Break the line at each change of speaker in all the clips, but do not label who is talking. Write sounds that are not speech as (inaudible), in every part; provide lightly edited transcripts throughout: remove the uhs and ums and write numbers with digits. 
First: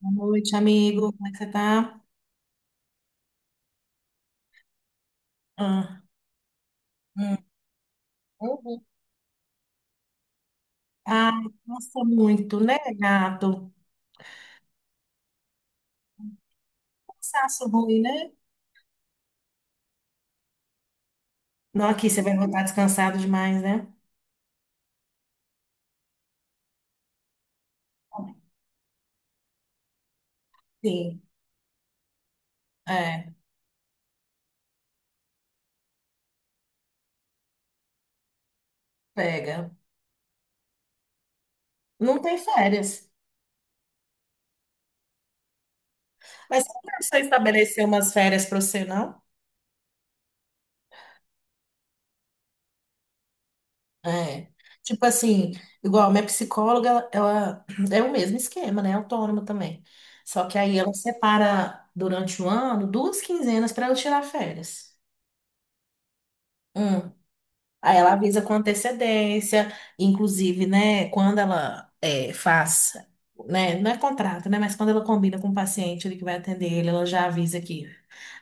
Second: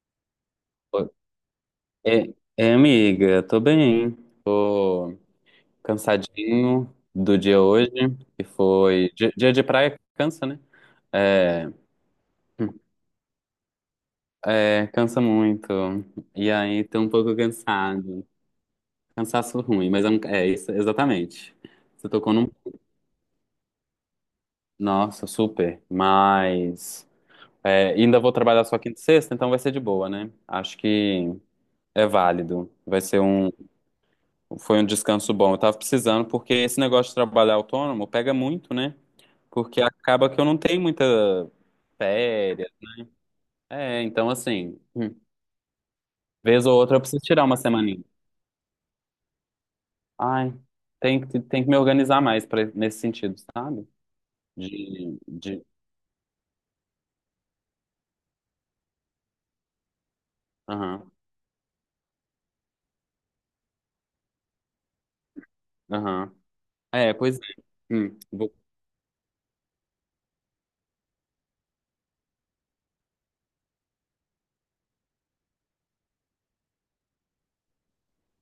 Boa noite, amigo. Como é que você tá?
É, amiga, tô bem. Tô
Ah,
cansadinho do
hum.
dia hoje, que
Uhum.
foi. Dia, dia de praia cansa, né?
Ai,
É,
nossa, muito, né, gato?
é, cansa muito. E aí, tô um pouco
Cansaço ruim,
cansado.
né?
Cansaço ruim, mas é, é isso, exatamente.
Não, aqui
Você
você
tocou
vai
num.
voltar descansado demais, né?
Nossa, super. Mas. É, ainda vou trabalhar só quinta e sexta, então vai ser de boa, né? Acho
Sim,
que é válido. Vai ser
é,
um Foi um descanso bom. Eu tava precisando, porque esse negócio de trabalhar autônomo pega muito, né?
pega.
Porque acaba que eu não tenho muita
Não tem
férias.
férias.
É, então assim,
Mas
vez
você
ou
não
outra eu
precisa
preciso tirar uma
estabelecer
semaninha.
umas férias para você, não?
Ai, tem que me organizar mais pra, nesse sentido, sabe?
É. Tipo
De,
assim,
de,
igual minha psicóloga, é o mesmo esquema, né? Autônoma também. Só que aí ela
aham,
separa durante o ano duas quinzenas para eu tirar férias.
aham. É, pois é.
Aí ela
Hum,
avisa
vou-
com antecedência, inclusive, né, quando ela é, faz, né, não é contrato, né, mas quando ela combina com o paciente ele que vai atender ele, ela já avisa que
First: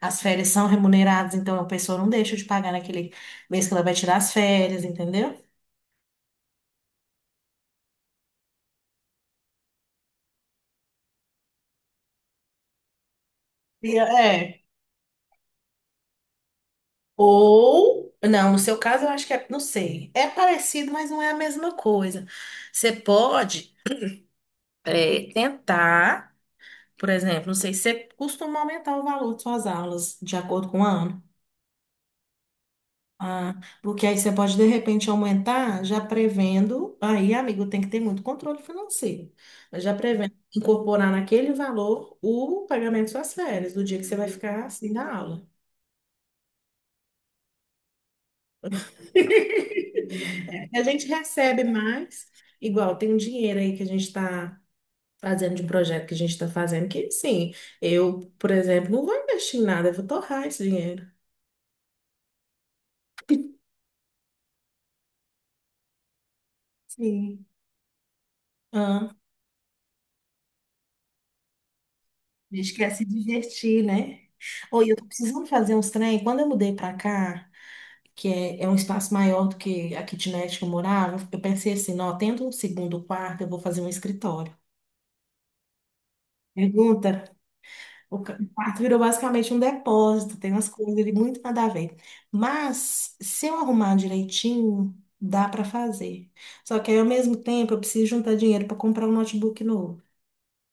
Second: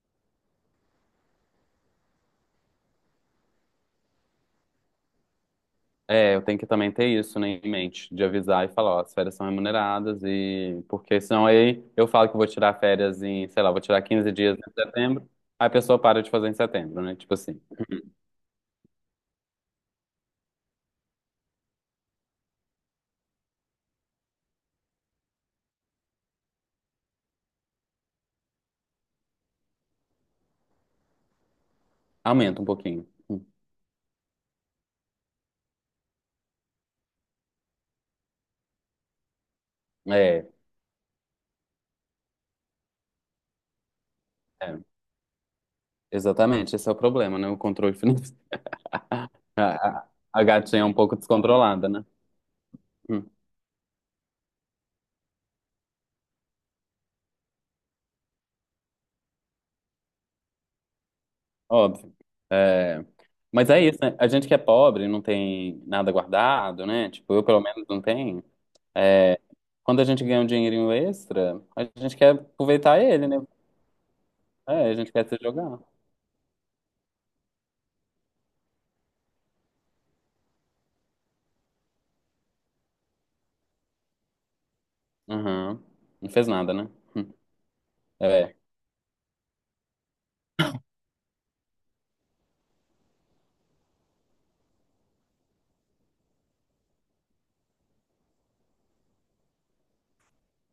as férias são remuneradas, então a pessoa não deixa de pagar naquele mês que ela vai tirar as férias, entendeu?
É, eu tenho que também ter isso, né, em mente, de avisar e falar, ó, as férias são remuneradas e porque senão aí eu falo que vou tirar férias em, sei lá, vou
E
tirar
é.
15 dias em setembro, aí a pessoa para de fazer em setembro, né? Tipo assim,
Ou, não, no seu caso eu acho que é, não sei, é parecido, mas não é a mesma coisa. Você pode tentar, por exemplo, não sei, você costuma aumentar o valor de suas aulas de acordo com o ano.
aumenta um pouquinho.
Ah, porque aí você pode de repente aumentar, já prevendo. Aí, amigo, tem que ter muito controle financeiro. Mas já prevendo
É,
incorporar naquele valor o pagamento de suas férias, do dia que você vai ficar
é,
assim da aula.
exatamente, esse é o problema, né? O controle financeiro. (laughs) A, a, a
(laughs)
gatinha
A
é um
gente
pouco
recebe
descontrolada, né?
mais, igual tem um
Hum,
dinheiro aí que a gente está fazendo de um projeto que a gente está fazendo, que sim, eu, por exemplo, não vou investir em nada, eu vou torrar esse dinheiro.
óbvio. É, mas é isso, né? A gente que é pobre, não tem nada guardado, né? Tipo, eu
Sim.
pelo menos não tenho. É, quando a gente ganha um dinheirinho extra, a gente quer
A gente quer
aproveitar
se
ele, né?
divertir, né? Oi,
É, a
eu tô
gente quer se
precisando fazer
jogar.
uns trem. Quando eu mudei pra cá, que é um espaço maior do que a kitnet que eu morava, eu pensei assim, não, tendo um segundo quarto, eu vou fazer um escritório.
Aham. Não fez nada, né?
Pergunta,
(laughs)
o
É.
quarto virou basicamente um depósito, tem umas coisas ali muito nada a ver. Mas, se eu arrumar direitinho, dá pra fazer. Só que aí, ao mesmo tempo, eu preciso juntar dinheiro pra comprar um notebook novo.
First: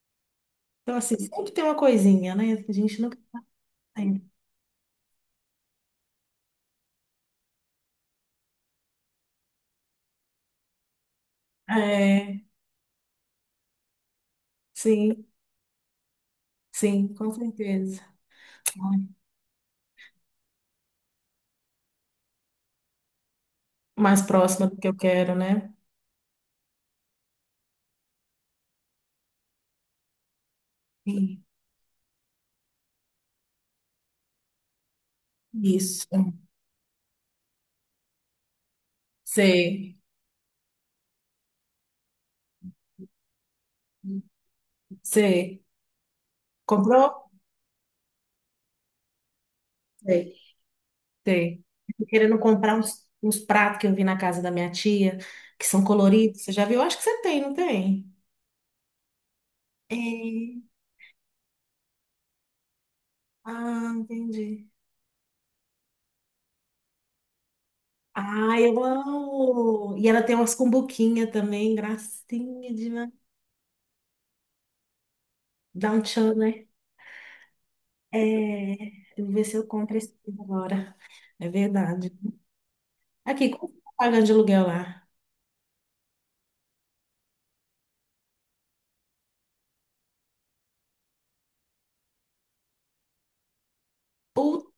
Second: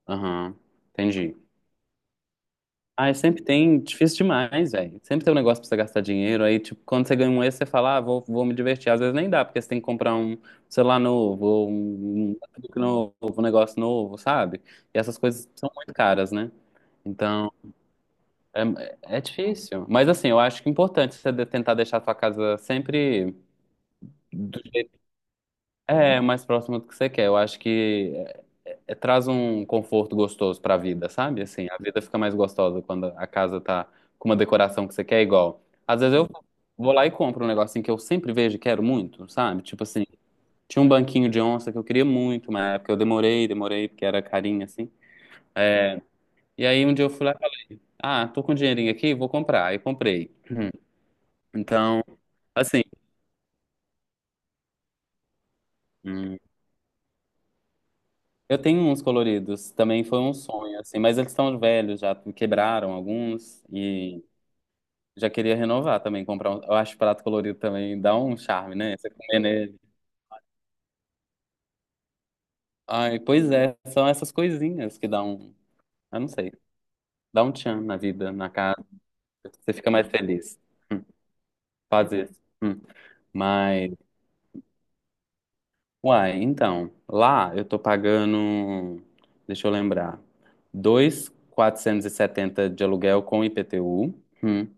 Aham.
Então, assim,
Entendi.
sempre tem uma coisinha, né? A gente
Ah,
nunca
sempre tem. Difícil
tem.
demais, velho. Sempre tem um negócio pra você gastar dinheiro. Aí, tipo, quando você ganha um extra, você fala, ah, vou me divertir. Às vezes nem dá, porque você tem que comprar um celular novo, ou um
É,
notebook novo, um negócio novo, sabe? E essas
sim.
coisas são muito caras, né?
Sim, com
Então.
certeza.
É, difícil. Mas assim, eu acho que é importante você tentar deixar a sua casa sempre
Mais
do-
próxima do que eu quero, né?
é mais próximo do que você quer. Eu acho que traz um conforto gostoso pra vida, sabe?
Sim.
Assim, a vida fica mais gostosa quando a casa tá com uma decoração que você quer igual. Às
Isso.
vezes eu vou lá e compro um negocinho que eu sempre vejo e quero muito, sabe? Tipo
Sei,
assim, tinha um banquinho de onça que eu queria muito, uma época eu demorei, demorei, porque era carinho assim.
sei.
E aí um dia
Comprou?
eu fui lá, ah, tô com um dinheirinho aqui, vou comprar. Aí comprei.
Sei, sei.
Então,
Tô querendo comprar
assim.
uns pratos que eu vi na casa da minha tia, que são
hum,
coloridos. Você já viu? Eu acho que você tem, não tem?
Eu tenho uns coloridos, também foi um
É.
sonho, assim, mas eles estão velhos já, quebraram alguns
Ah,
e
entendi.
já queria renovar também, comprar um, eu acho prato colorido também dá um
Ah,
charme,
eu
né? Você comer nele.
amo! E ela tem umas cumbuquinhas também, gracinha
Ai,
demais.
pois é, são essas coisinhas que dão,
Dá um
eu não
tchan,
sei,
né?
dá um tchan na vida, na
É,
casa,
eu vou ver se eu
você fica
compro
mais
esse
feliz,
agora. É
faz
verdade.
isso. Hum.
Aqui, como que tá
Mas,
pagando de aluguel lá?
uai, então, lá eu tô pagando, deixa eu lembrar, 2.470 de aluguel com IPTU. Hum.
Puta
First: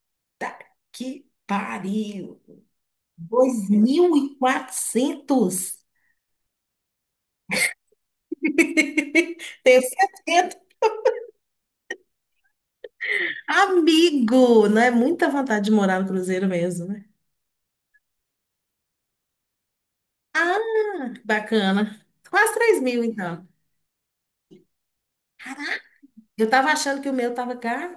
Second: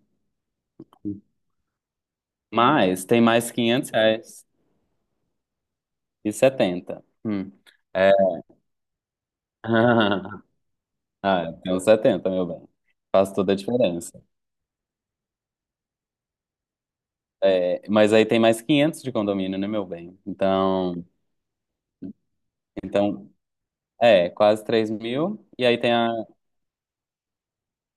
que pariu!
Mas tem mais
Dois
500
mil e
reais
quatrocentos.
e 70. Hum. É.
(laughs) Tenho
(laughs)
certeza.
Ah, tem uns 70, meu bem. Faz toda a diferença.
Amigo, não é muita vontade de morar no Cruzeiro mesmo, né?
É, mas aí tem mais 500 de condomínio, né, meu bem?
Ah,
Então,
bacana. Quase 3.000,
então
então.
quase 3.000. E aí tem a,
Eu tava achando que o meu tava caro.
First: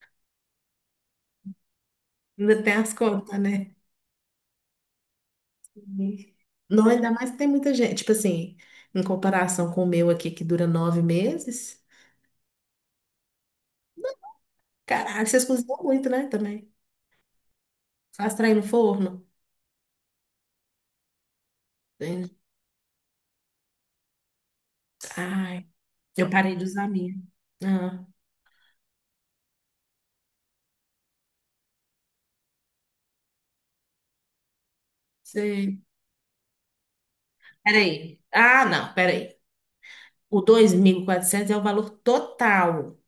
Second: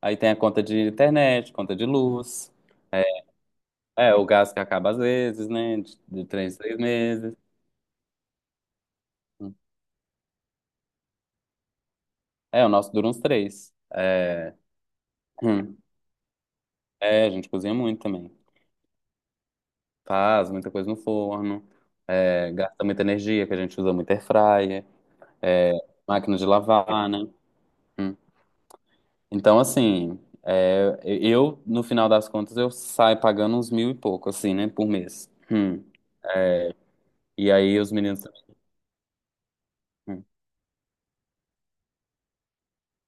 aí tem a conta de internet, conta de luz.
Ainda tem as
É,
contas, né?
é, o gás que acaba às vezes, né? De três em três
Não, ainda mais
meses.
que tem muita gente. Tipo assim, em comparação com o meu aqui, que dura 9 meses.
É, o nosso dura uns três. É,
Caralho, vocês cozinham
hum.
muito, né? Também.
É, a gente cozinha muito também.
Faz trem no forno.
Faz muita coisa no forno,
Entendi.
é, gasta muita energia, que a gente usa muito air fryer,
Ai,
é,
eu
máquina de
parei de usar a
lavar,
minha.
né?
Ah,
Hum. Então, assim, é, eu, no final das contas, eu saio pagando uns mil e pouco, assim, né, por mês.
sei.
Hum. E aí os
Peraí.
meninos também.
Ah, não, peraí.
Hum.
O 2.400 é o valor total.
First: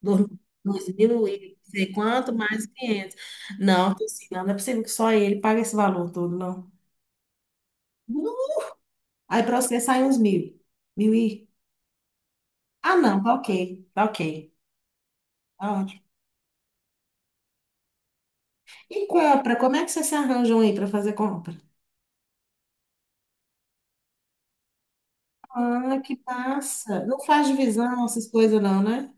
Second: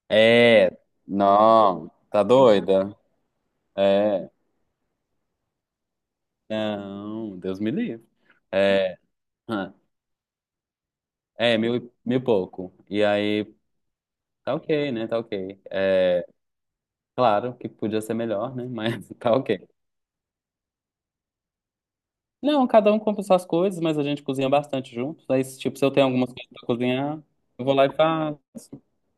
Do-
É,
Dois mil e não
não,
sei
tá
quanto, mais
doida?
500. Não, tô assim,
É,
não, não é possível que só ele pague esse valor todo, não.
não, Deus me livre.
Não.
É,
Aí para
hum.
você sai uns mil. Mil e...
É mil e pouco.
Ah,
E
não, tá
aí,
ok. Tá ok.
tá ok, né? Tá ok.
Tá ótimo.
É, claro que podia ser melhor, né?
E
Mas (laughs) tá
compra,
ok.
como é que vocês se arranjam aí para fazer compra?
Não, cada um compra suas coisas, mas a gente cozinha bastante juntos. Aí, se, tipo, se eu
Ah,
tenho
que
algumas coisas pra
passa. Não
cozinhar,
faz
eu vou lá e
divisão, essas
faço.
coisas não, né?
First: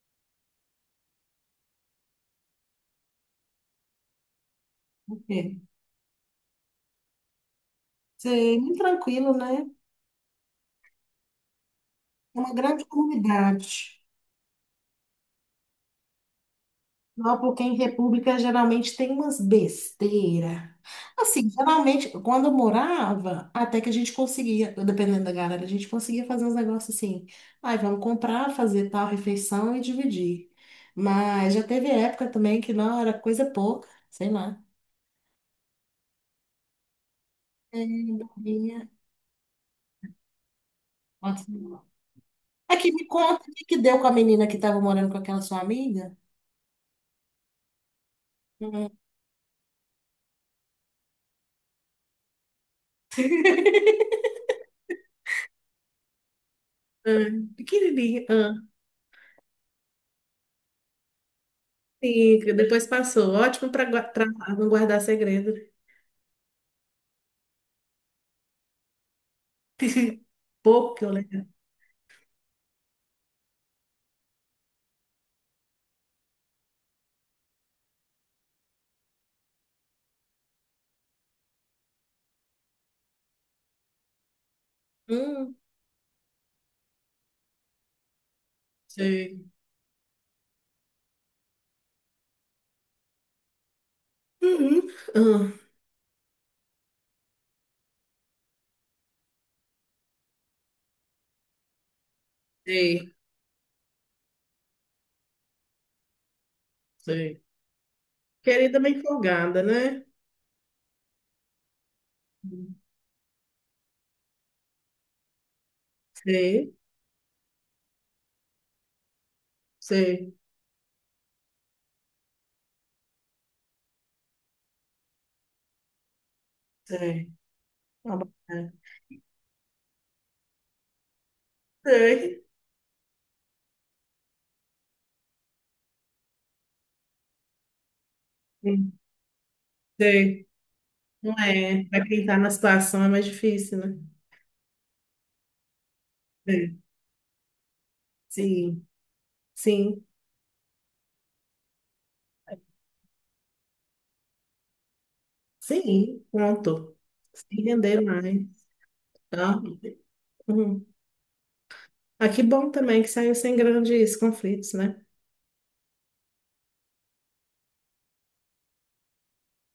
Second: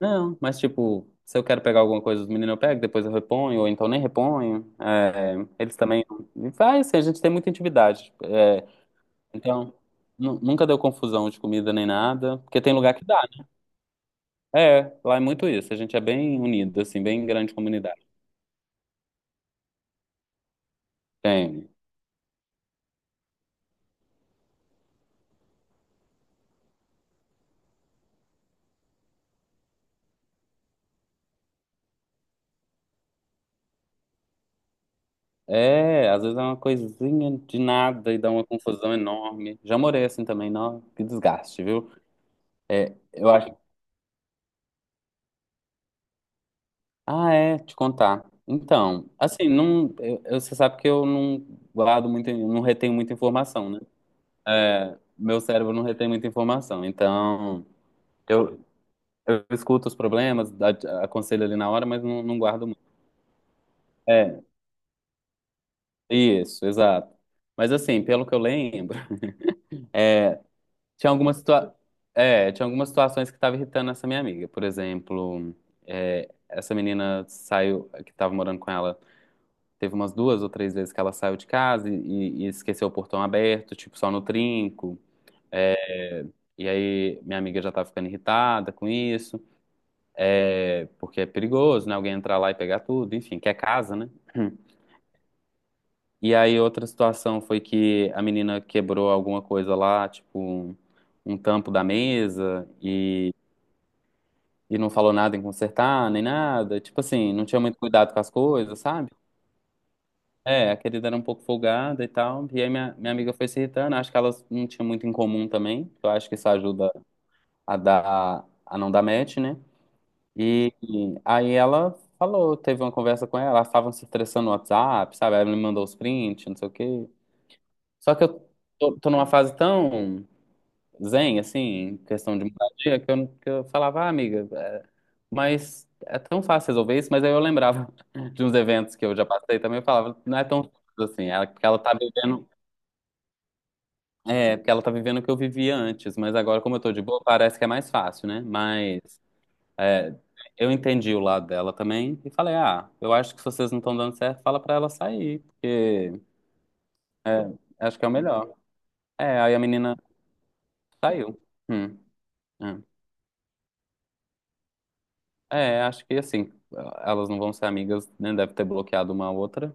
Não, mas, tipo, se eu quero pegar alguma coisa dos meninos, eu pego, depois eu reponho, ou então nem reponho. É,
Ok.
eles também. E vai, assim, a gente tem muita intimidade.
Sei,
É,
muito tranquilo, né?
então, nunca deu confusão de comida nem
É
nada,
uma
porque tem
grande
lugar que dá.
comunidade.
É, lá é muito isso. A gente é bem unido, assim, bem
Não,
grande
porque em
comunidade.
república geralmente tem umas besteira. Assim,
Tem.
geralmente, quando eu morava, até que a gente conseguia, dependendo da galera, a gente conseguia fazer uns negócios assim. Ai, vamos comprar, fazer tal refeição e dividir. Mas já teve época também que não era coisa pouca, sei lá.
É, às vezes é uma coisinha de
É,
nada e dá uma
bobinha.
confusão enorme. Já morei assim também, não, que
Nossa,
desgaste,
não.
viu?
Aqui,
É,
me
eu
conta o
acho.
que que deu com a menina que estava morando com aquela sua amiga?
Ah, é, te contar.
Hum,
Então, assim, não, você sabe que eu não guardo muito, eu não retenho muita informação, né? É, meu cérebro não retém muita informação. Então, eu,
pequenininha.
eu escuto os problemas, aconselho ali na hora, mas não, não
Sim, que
guardo muito.
depois passou. Ótimo para
É,
não guardar segredo.
isso, exato. Mas assim, pelo que eu lembro,
(laughs) Pouco
(laughs)
que eu
tinha algumas
lembro.
situa- tinha algumas situações que estavam irritando essa minha amiga. Por exemplo, é, essa menina saiu, que estava morando com ela. Teve umas duas ou três vezes que ela saiu de casa e esqueceu o portão aberto, tipo, só no trinco.
Hum,
E aí minha amiga já tá ficando irritada com
sei.
isso, é, porque é perigoso, né? Alguém entrar lá e pegar tudo, enfim, que é casa, né?
Uhum. Ah,
E aí outra situação foi que a menina quebrou alguma coisa lá, tipo um tampo da mesa
sei,
e não falou nada em consertar, nem nada. Tipo assim,
sei.
não tinha muito cuidado com as coisas,
Querida bem
sabe?
folgada, né?
É, a querida era um pouco folgada e tal. E aí minha amiga foi se irritando. Acho que elas não tinham muito em comum também. Eu acho que isso
Sei,
ajuda a dar, a não dar match, né?
sei,
E aí ela falou, teve uma conversa com ela, elas estavam se estressando no WhatsApp, sabe? Ela me mandou os prints, não sei o quê.
sei.
Só
Tá
que
bom,
eu
né?
tô numa fase tão zen, assim, em questão
Sei.
de moradia, que eu, não- que eu falava, ah, amiga, é, mas é tão fácil resolver isso. Mas aí eu lembrava (laughs) de uns
Hum,
eventos que eu já passei também, eu falava, não é
sei.
tão simples assim,
Não
ela, porque ela
é.
tá
Para quem está
vivendo
na situação é mais difícil, né?
É, porque ela tá vivendo o que eu vivia antes, mas agora,
Sei.
como eu tô de boa, parece que é mais fácil, né?
Sim,
Mas
sim,
é, eu entendi o lado dela também e falei, ah, eu acho que se vocês não estão dando certo, fala pra ela sair, porque
sim. Pronto. Se
é, acho
render
que é o
mais.
melhor. É, aí
Tá?
a menina
Uhum.
saiu. Hum,
Ah, que bom
é.
também que saiu sem grandes conflitos, né?
É, acho que assim, elas não vão ser amigas, né? Deve ter bloqueado uma a outra,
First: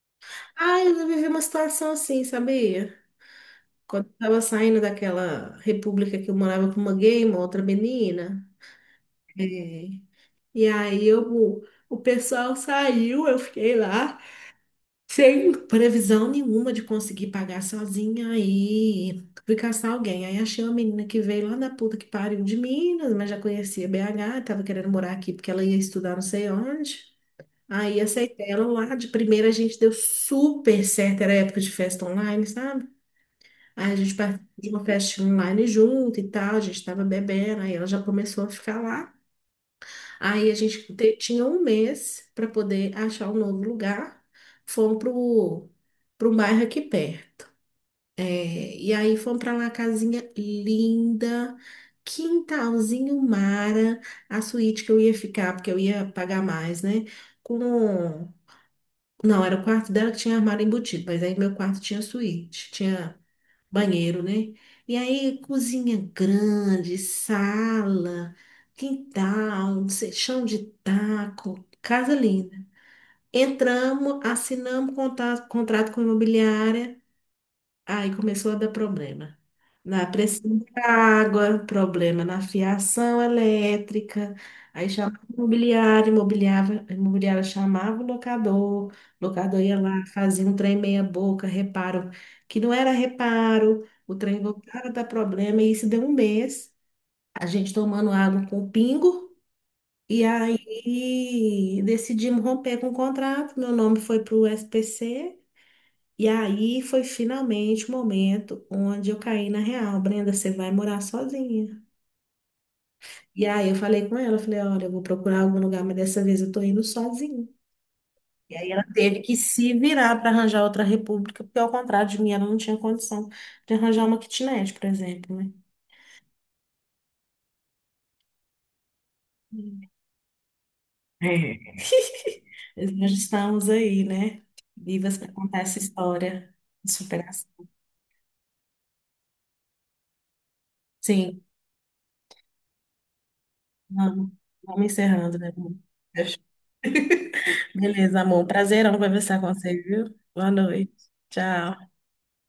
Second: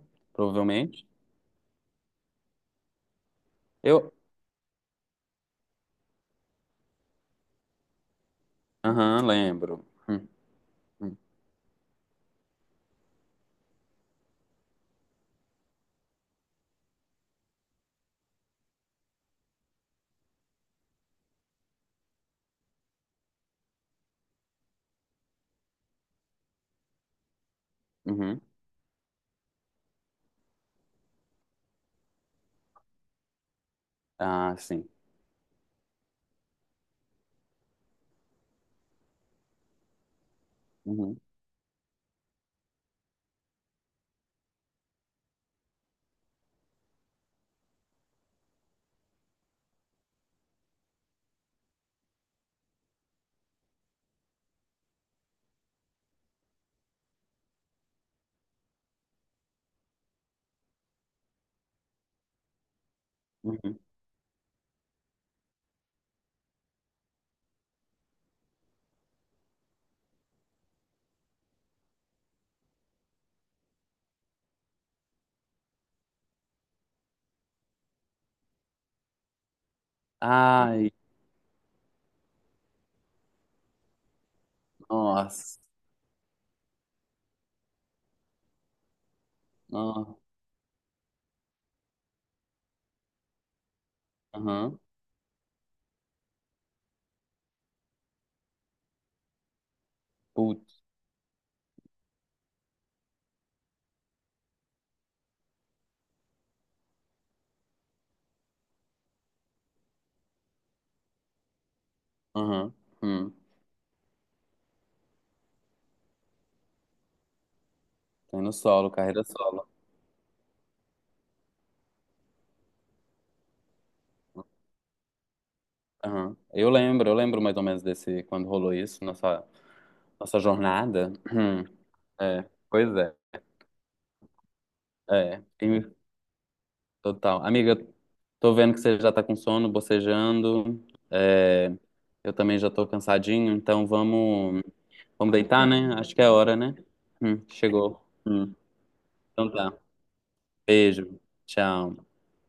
Ah, eu já
provavelmente.
vivi uma situação assim, sabia? Quando eu
Eu,
tava saindo daquela república que eu morava com uma gay, uma outra menina.
aham, lembro.
É. E aí
Hum,
eu, o pessoal saiu, eu fiquei lá, sem previsão nenhuma de conseguir pagar sozinha. Aí fui caçar alguém. Aí achei uma menina que veio lá da puta que pariu de Minas, mas já conhecia BH, tava querendo morar aqui porque ela ia estudar não sei onde. Aí
uhum.
aceitei ela lá, de primeira a gente deu super certo, era época de festa online, sabe? Aí a gente participou
Ah,
de uma
sim.
festa online junto e tal, a gente estava bebendo, aí ela já começou a ficar lá. Aí a gente
Uhum,
tinha um mês para poder achar um novo lugar. Fomos pro bairro aqui perto. É, e aí fomos para lá, casinha linda, quintalzinho mara, a suíte que eu ia ficar, porque eu ia pagar mais, né? Com... Não, era o quarto dela que tinha armário embutido, mas aí meu quarto tinha suíte, tinha
uhum.
banheiro, né? E aí, cozinha grande, sala, quintal, não sei, chão de taco, casa linda. Entramos, assinamos contrato com a imobiliária. Aí começou a dar problema. Na pressão da
Ai,
água, problema na fiação elétrica. Aí chamava
nossa.
imobiliária chamava o locador ia lá,
Nossa.
fazia um trem meia boca, reparo, que não era reparo, o trem
Aham.
voltava a dar problema, e isso deu 1 mês, a gente tomando água com pingo, e
Putz.
aí decidimos romper com o contrato, meu nome foi para o SPC, e aí foi finalmente o momento onde eu caí na real. Brenda, você vai morar sozinha.
Aham. Hum.
E aí eu falei com ela, eu falei, olha, eu vou procurar algum lugar, mas dessa vez eu tô indo sozinha.
Tem no
E aí ela
solo,
teve
carreira
que
solo.
se virar para arranjar outra república, porque ao contrário de mim, ela não tinha condição de arranjar uma kitnet, por exemplo, né?
Aham. Eu lembro mais ou menos desse, quando rolou isso, nossa,
Hum.
nossa jornada. Hum.
É.
É, pois
Nós
é.
estamos aí, né? Vivas para
É,
contar essa história de
Total.
superação.
Amiga, tô vendo que você já tá com sono, bocejando.
Sim,
É, eu também já tô cansadinho, então
vamos,
vamos,
vamos encerrando, né?
deitar, né? Acho que é a hora, né? Chegou.
Beleza, amor.
Hum.
Prazer em conversar
Então
com
tá.
você, viu? Boa noite.
Beijo.
Tchau.
Tchau.